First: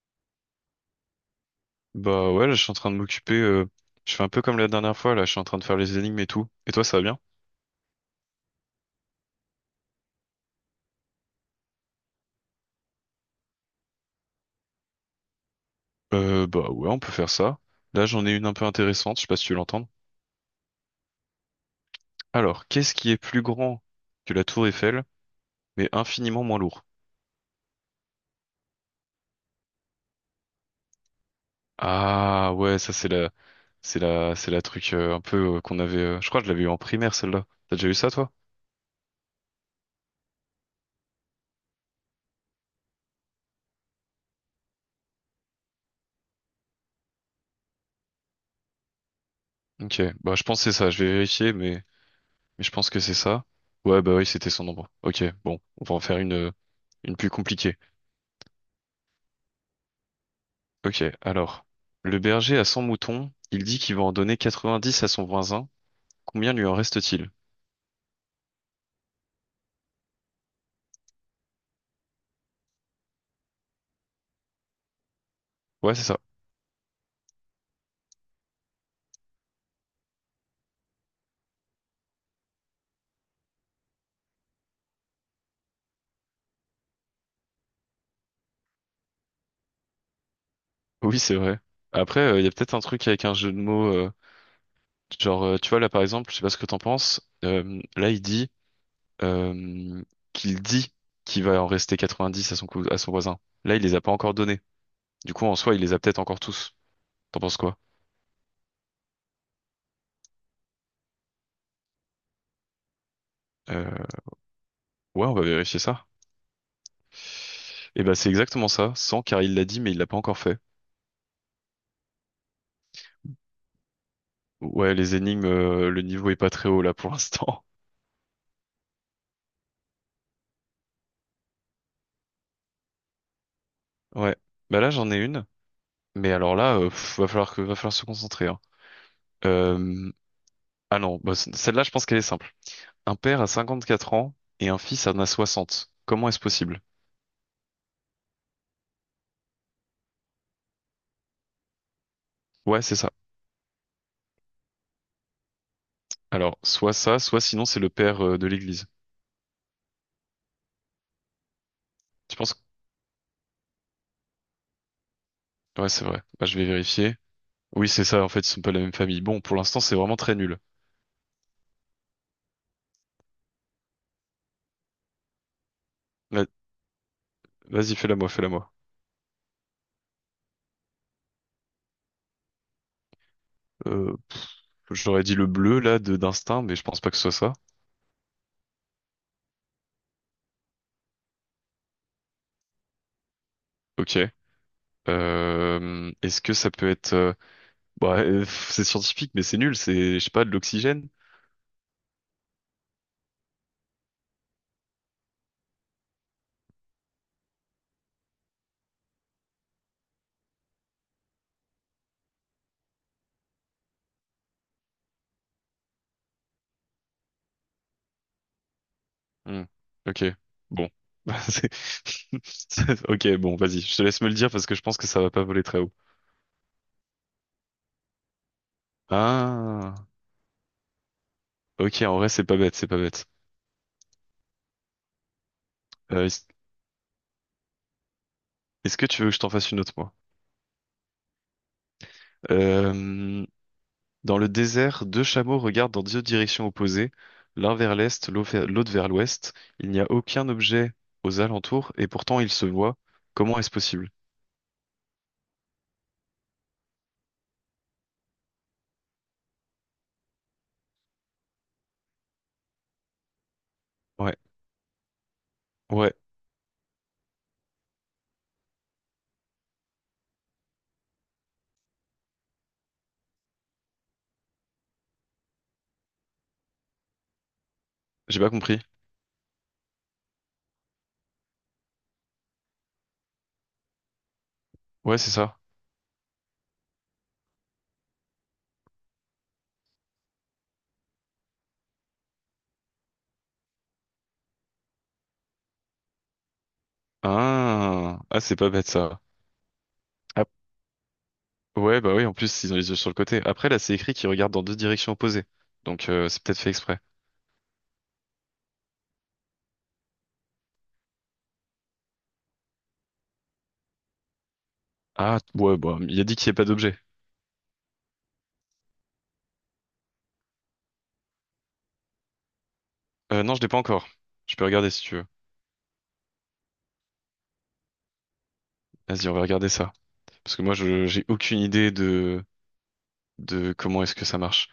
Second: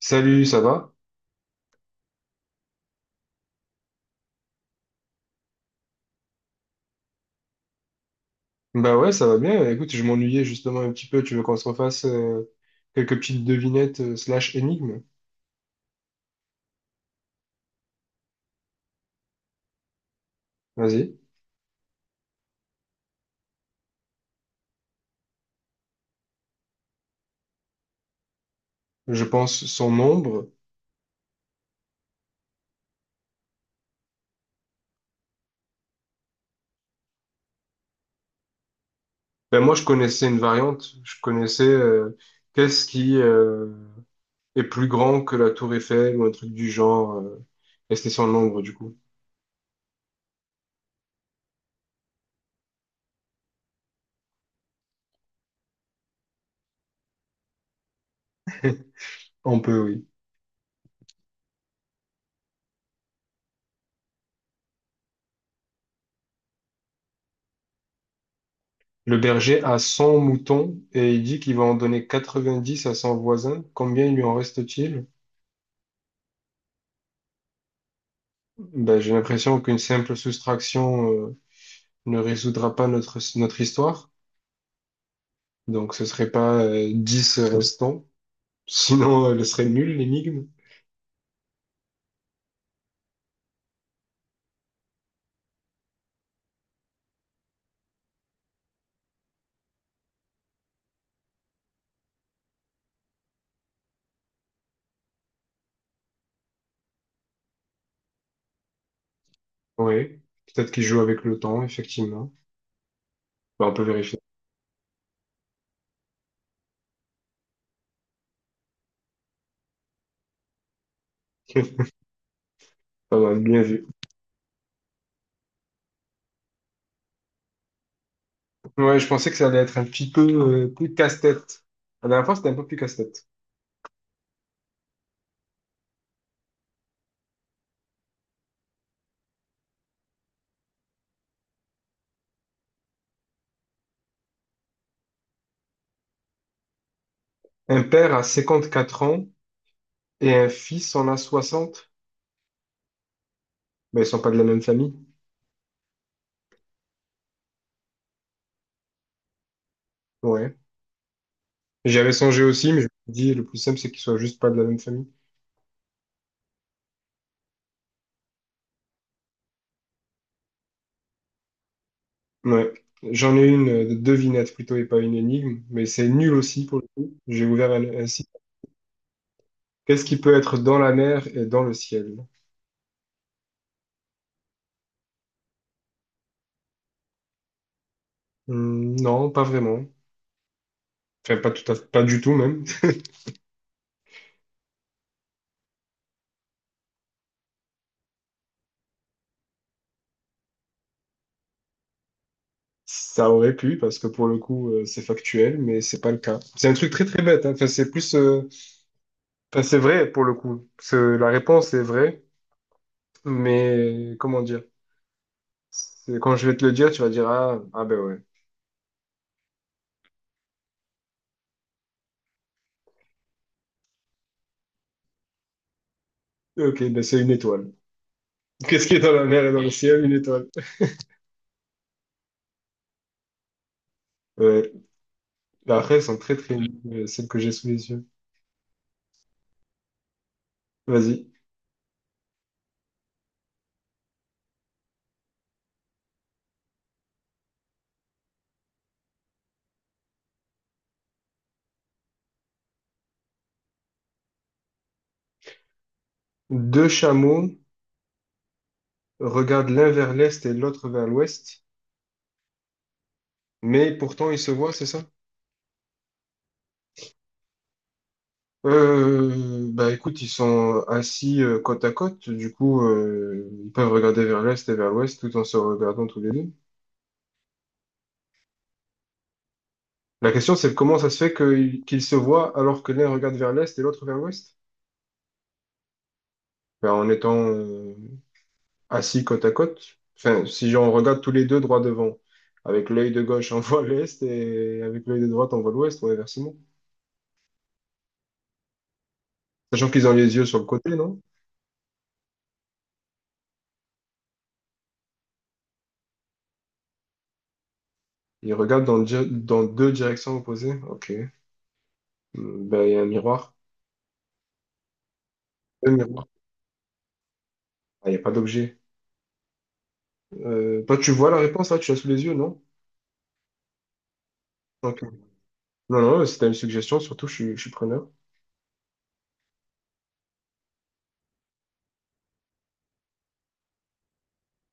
Salut, ça va? Bah ouais, là, je suis en train de m'occuper. Je fais un peu comme la dernière fois, là, je suis en train de faire les énigmes et tout. Et toi, ça va bien? Bah ouais, ça va bien. Écoute, je m'ennuyais justement un petit peu. Tu veux qu'on se refasse quelques petites devinettes slash énigmes? Bah ouais, on peut faire ça. Là, j'en ai une un peu intéressante, je sais pas si tu l'entends. Vas-y. Alors, qu'est-ce qui est plus grand que la tour Eiffel, mais infiniment moins lourd? Je pense son nombre. Ah ouais, ça c'est la truc un peu qu'on avait. Je crois que je l'avais eu en primaire celle-là. T'as déjà eu ça toi? Ben moi, je connaissais une variante. Je connaissais qu'est-ce qui est plus grand que la tour Eiffel ou un truc du genre. Et c'était son nombre, du coup. Ok, bah je pense que c'est ça. Je vais vérifier, mais je pense que c'est ça. Ouais, bah oui, c'était son nombre. Ok, bon, on va en faire une plus compliquée. On peut, oui. Ok, alors, le berger a 100 moutons, il dit qu'il va en donner 90 à son voisin, combien lui en reste-t-il? Le berger a 100 moutons et il dit qu'il va en donner 90 à son voisin. Combien il lui en reste-t-il? Ouais, c'est ça. Ben, j'ai l'impression qu'une simple soustraction ne résoudra pas notre histoire. Donc ce serait pas 10 restants, sinon elle serait nulle l'énigme. Oui, c'est vrai. Après, il y a peut-être un truc avec un jeu de mots, genre, tu vois, là, par exemple, je sais pas ce que t'en penses, là, il dit euh, qu'il dit qu'il va en rester 90 à son voisin. Là, il les a pas encore donnés. Du coup, en soi, il les a peut-être encore tous. T'en penses quoi? Ouais, peut-être qu'il joue avec le temps, effectivement. Bah, on peut Euh, vérifier. ouais, on va vérifier ça. Et ben, c'est exactement ça, 100 car il l'a dit, mais il l'a pas encore fait. Pas mal, bien vu. Ouais, les énigmes, le niveau est pas très haut là pour l'instant. Ouais, je pensais que ça allait être un petit peu plus casse-tête. La dernière fois, c'était un peu plus casse-tête. Ouais. Bah là, j'en ai une. Mais alors là, va falloir se concentrer, hein. Euh, ah non, bah, celle-là, je pense qu'elle est simple. Un père a 54 ans et un fils en a 60. Comment est-ce possible? Un père a 4 ans et un fils en a 60. Ouais, c'est ça. Ben, ils sont pas de la même famille. Alors, soit ça, soit sinon c'est le père, de l'église. Ouais. J'avais Tu songé penses? aussi, mais je me suis dit, le plus simple, c'est qu'ils soient juste pas de la même famille. Ouais, c'est vrai. Bah, je vais vérifier. Oui, c'est ça. En fait, ils sont pas de la même famille. Bon, pour l'instant, c'est vraiment très nul. Ouais. J'en ai une de devinette plutôt et pas une énigme, mais c'est nul Va- aussi pour le coup. J'ai ouvert un, Vas-y, un fais-la site. moi, fais-la moi. Qu'est-ce qui peut être dans la mer et dans le ciel? Euh, J'aurais dit le bleu, là, de d'instinct, mais je pense pas que ce soit ça. Hmm, non, pas vraiment. Enfin, pas du tout même. Ok. Est-ce que ça peut être, bah, c'est scientifique, mais c'est nul, c'est, je sais pas, de l'oxygène? Ça aurait pu, parce que pour le coup, c'est factuel, mais c'est pas le cas. C'est un truc très très bête, hein. Enfin, c'est plus, enfin, c'est vrai pour le coup. La réponse est vraie, mais comment dire? Quand je vais te le dire, tu vas dire, ah, ah ben ouais. Hmm. Ok, bon. C'est- Ok, bon, vas-y, je te laisse me le dire parce que je pense que ça va pas voler très haut. Ok, ben c'est une étoile. Qu'est-ce qui est dans la mer et dans le Ah, ciel? Une étoile. ok, en vrai, c'est pas bête, c'est pas bête. Ouais. Bah, après, elles sont Euh, très très longues, celles que j'ai sous les yeux. Est-ce que tu veux que je t'en fasse une autre, moi? Vas-y. Euh, dans le désert, deux chameaux regardent dans deux directions opposées, l'un vers l'est, l'autre vers l'ouest. Il n'y a aucun objet aux alentours et pourtant ils se voient. Comment est-ce possible? Deux chameaux regardent l'un vers l'est et l'autre vers l'ouest, mais pourtant Ouais, ils se voient, c'est ça? ouais, Bah écoute, ils sont assis côte à côte, du coup ils peuvent regarder vers l'est et vers l'ouest tout en se regardant tous les deux. j'ai pas compris. La question c'est comment ça se qu'ils se voient alors que l'un regarde vers l'est et l'autre vers l'ouest? Ouais, c'est ça. Ben, en étant assis côte à côte. Enfin, si on regarde tous les deux droit devant, avec l'œil de gauche, on voit l'est et avec l'œil de droite, on voit l'ouest ou inversement. Ah, ah, c'est pas bête ça. Sachant qu'ils ont les Ah, yeux sur le côté, non? ouais, bah oui, en plus, ils ont les yeux sur le côté. Après, là, c'est écrit qu'ils regardent dans deux directions opposées. Donc, c'est peut-être fait exprès. Ils regardent dans deux directions opposées. Ok. Hmm, ben, il y a un miroir. Ah, ouais, Un bah, il a miroir. dit qu'il n'y a pas d'objet. Ah, il n'y a pas d'objet. Toi, tu vois la réponse là, tu l'as sous les yeux, non? Non, je l'ai pas encore. Je peux regarder Ok. si tu veux. Non, non, si t'as une suggestion, surtout, je suis preneur. Vas-y, on va regarder ça. Parce que moi, je j'ai aucune idée de comment est-ce que ça marche.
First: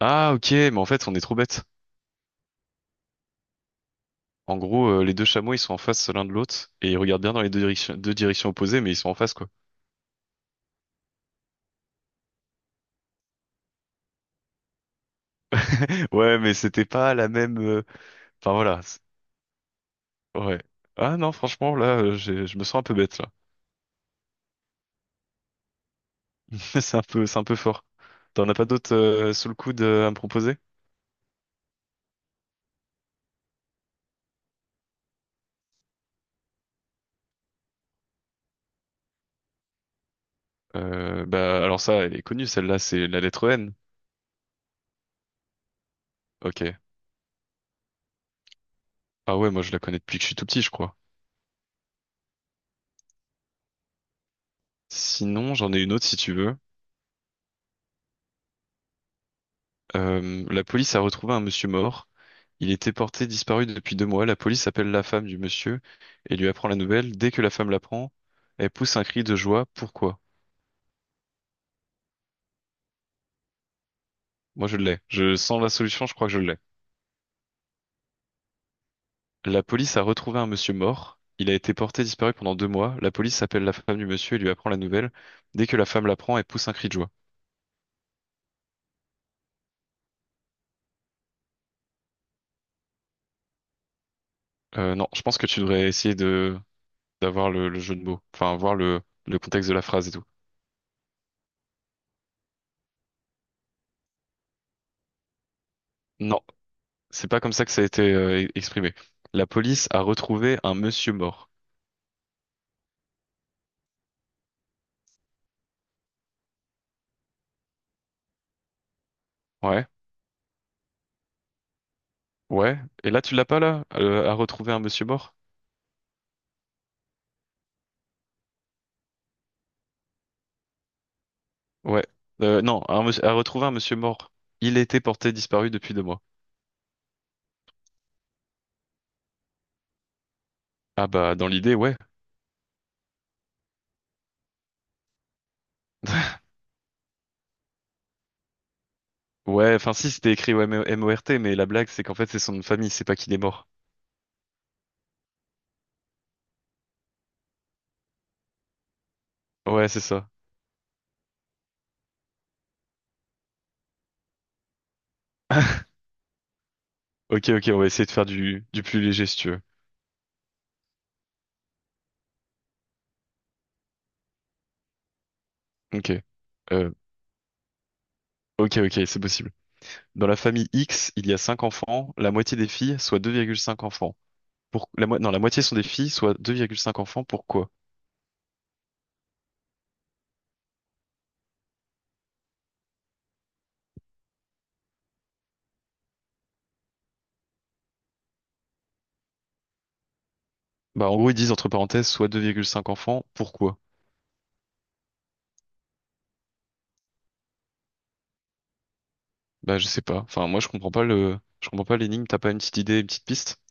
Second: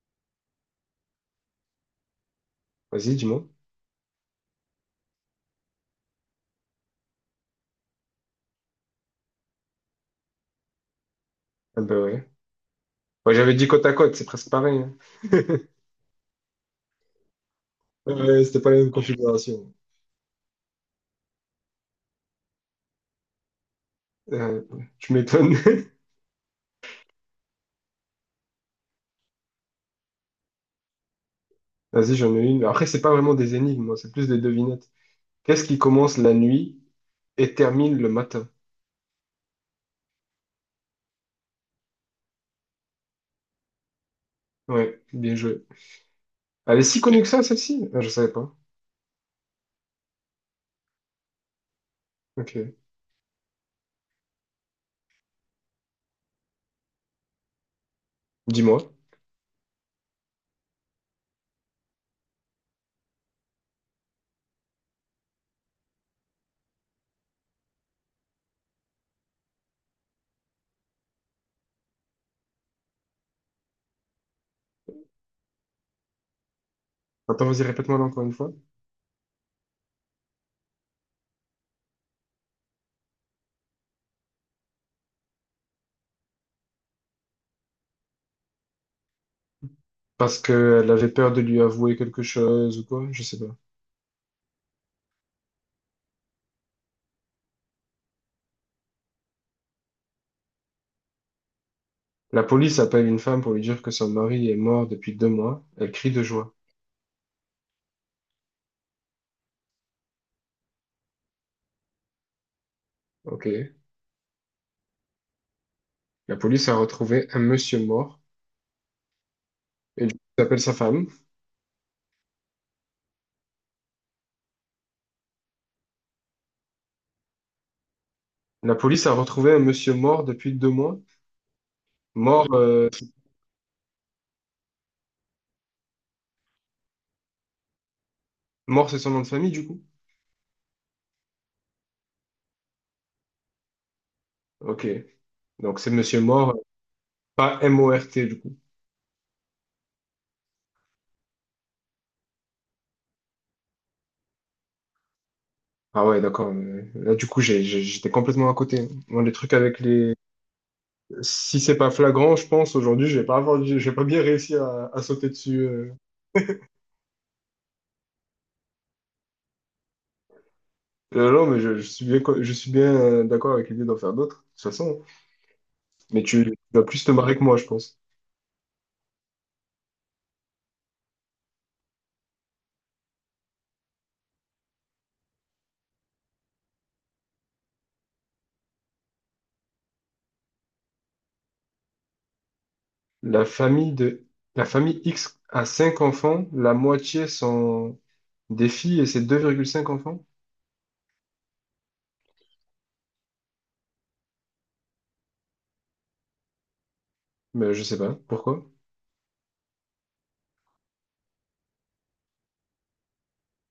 Ah, ok, mais en fait, on est trop bête. Vas-y, dis-moi. En gros, les deux chameaux, ils sont en face l'un de l'autre et ils regardent bien dans deux directions opposées, mais ils sont en face, quoi. Ah, ben ouais. Ouais, j'avais dit côte à côte, c'est presque pareil, hein. Ouais, mais c'était pas la même. Enfin C'était pas la voilà. même configuration. Ouais. Ah non, franchement, là, je me sens un peu bête là. Euh, tu m'étonnes. C'est un peu fort. T'en as pas d'autres sous le coude à me proposer? Vas-y, j'en ai une. Après, c'est pas vraiment des énigmes, moi, c'est plus des devinettes. Qu'est-ce qui commence la nuit et termine le matin? Bah alors ça, elle est connue, celle-là, c'est la lettre N. Ouais, bien joué. Elle Ok. est si connue que ça, celle-ci? Ah, je savais pas. Ah ouais, moi je la connais depuis que je suis tout petit, je crois. Ok. Sinon, j'en ai une autre si tu veux. Dis-moi. La police a retrouvé un monsieur mort. Il était porté disparu depuis 2 mois. La police appelle la femme du monsieur et lui apprend la nouvelle. Dès que la femme l'apprend, elle pousse un cri de joie. Pourquoi? Moi, je l'ai. Je sens la solution, je crois que je l'ai. Attends, vas-y, répète-moi là encore une fois. La police a retrouvé un monsieur mort. Il a été porté disparu pendant 2 mois. La police appelle la femme du monsieur et lui apprend la nouvelle. Dès que la femme l'apprend, elle pousse un cri de joie. Parce qu'elle avait peur de lui avouer quelque chose ou quoi? Je sais pas. Non, je pense que tu devrais essayer de d'avoir le jeu de mots. Enfin, voir le contexte de la phrase et tout. La police appelle une femme pour lui dire que son mari est mort depuis 2 mois. Elle crie de Non. joie. C'est pas comme ça que ça a été exprimé. La police a retrouvé un monsieur mort. Ok. La police a retrouvé un monsieur mort Ouais, et lui appelle sa femme. ouais. Et là, tu l'as pas là? A retrouvé un monsieur mort? La police a retrouvé un monsieur mort depuis 2 mois. Ouais. Mort, Non, euh, a retrouvé un monsieur mort. Il était porté disparu depuis deux mois. mort, c'est son nom de famille, du coup. Ah bah, dans l'idée, ouais. Ok. Donc c'est Monsieur Mort, pas M-O-R-T du coup. Ouais, enfin si, c'était écrit ouais, Mort, mais la blague, c'est qu'en fait, c'est son nom de famille, c'est pas qu'il est mort. Ah ouais, d'accord. Là du coup j'étais complètement à côté. Moi les trucs avec Ouais, c'est les. ça. Si c'est pas flagrant, je pense aujourd'hui je vais pas je vais pas bien réussi à sauter dessus. Ok, ok, on va essayer de faire du plus léger, si tu veux. Non mais je suis je suis bien d'accord avec l'idée d'en faire d'autres de toute façon. Mais Ok. Tu vas Euh, plus te marrer que moi, je pense. ok, ok, c'est possible. Dans la famille X, il y a 5 enfants, la moitié des filles, soit 2,5 enfants. Non, la moitié sont des filles, soit 2,5 enfants. Pourquoi? La famille de, la famille X a 5 enfants, la moitié sont des filles et c'est 2,5 enfants. Bah, en gros, ils disent entre parenthèses, soit 2,5 enfants. Pourquoi? Mais je sais pas pourquoi. Bah, je sais pas. Enfin, moi, je comprends pas l'énigme. T'as pas une petite idée, une petite piste?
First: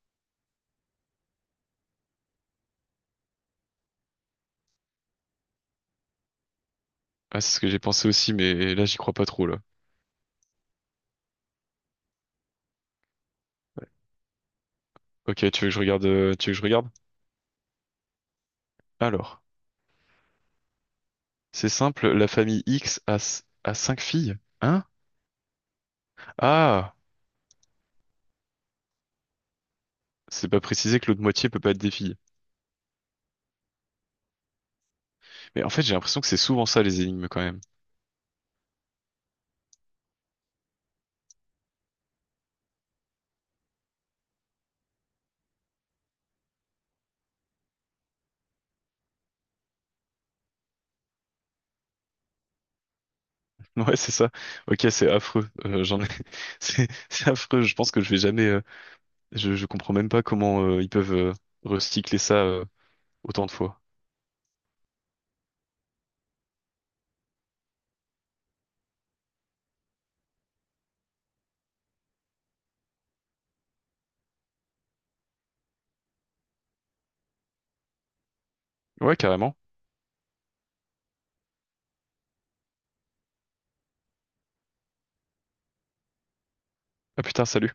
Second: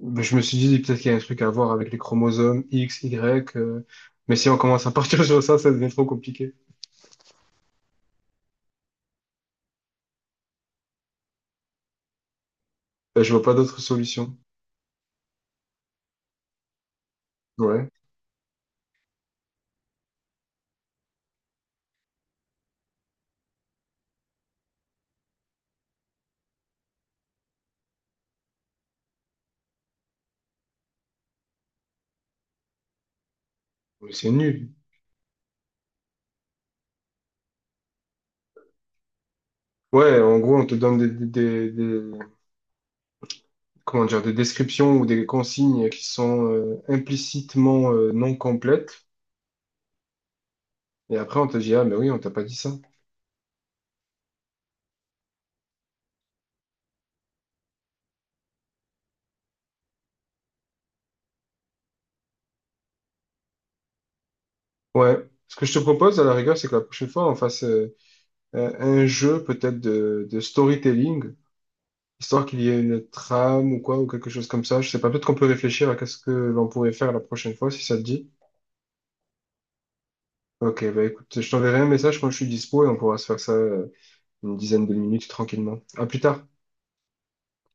Ben, je me suis dit, peut-être qu'il y a un truc à voir avec les chromosomes X, Y. Mais si on commence à partir sur ça, ça devient trop compliqué. Ah, c'est ce que j'ai pensé aussi, mais là, j'y crois pas trop, là. Ben, je vois pas d'autre solution. Ok, tu veux que je regarde? Ouais. Alors, c'est simple, la famille X a 5 filles. Hein? Ah! C'est pas précisé que l'autre moitié peut pas être des filles. Mais c'est nul. Mais en fait, j'ai l'impression que c'est souvent ça, les énigmes, quand même. Ouais, en gros, on te donne comment dire, des descriptions ou des consignes qui sont implicitement non complètes. Et après, on te dit, ah, mais oui, on t'a pas dit ça. Ouais, c'est ça. Ok, c'est affreux. C'est affreux. Je pense que je vais jamais. Je comprends même pas comment ils peuvent recycler ça autant de fois. Ouais. Ce que je te propose, à la rigueur, c'est que la prochaine fois, on fasse un jeu peut-être de storytelling. Histoire qu'il y ait une trame ou quoi, ou quelque chose comme ça. Je sais pas, peut-être qu'on peut réfléchir à qu'est-ce que l'on pourrait faire la prochaine fois, si ça te dit. Ouais, carrément. Ok, bah écoute, je t'enverrai un message quand je suis dispo et on pourra se faire ça une dizaine de minutes tranquillement. À plus tard. Ah putain, salut.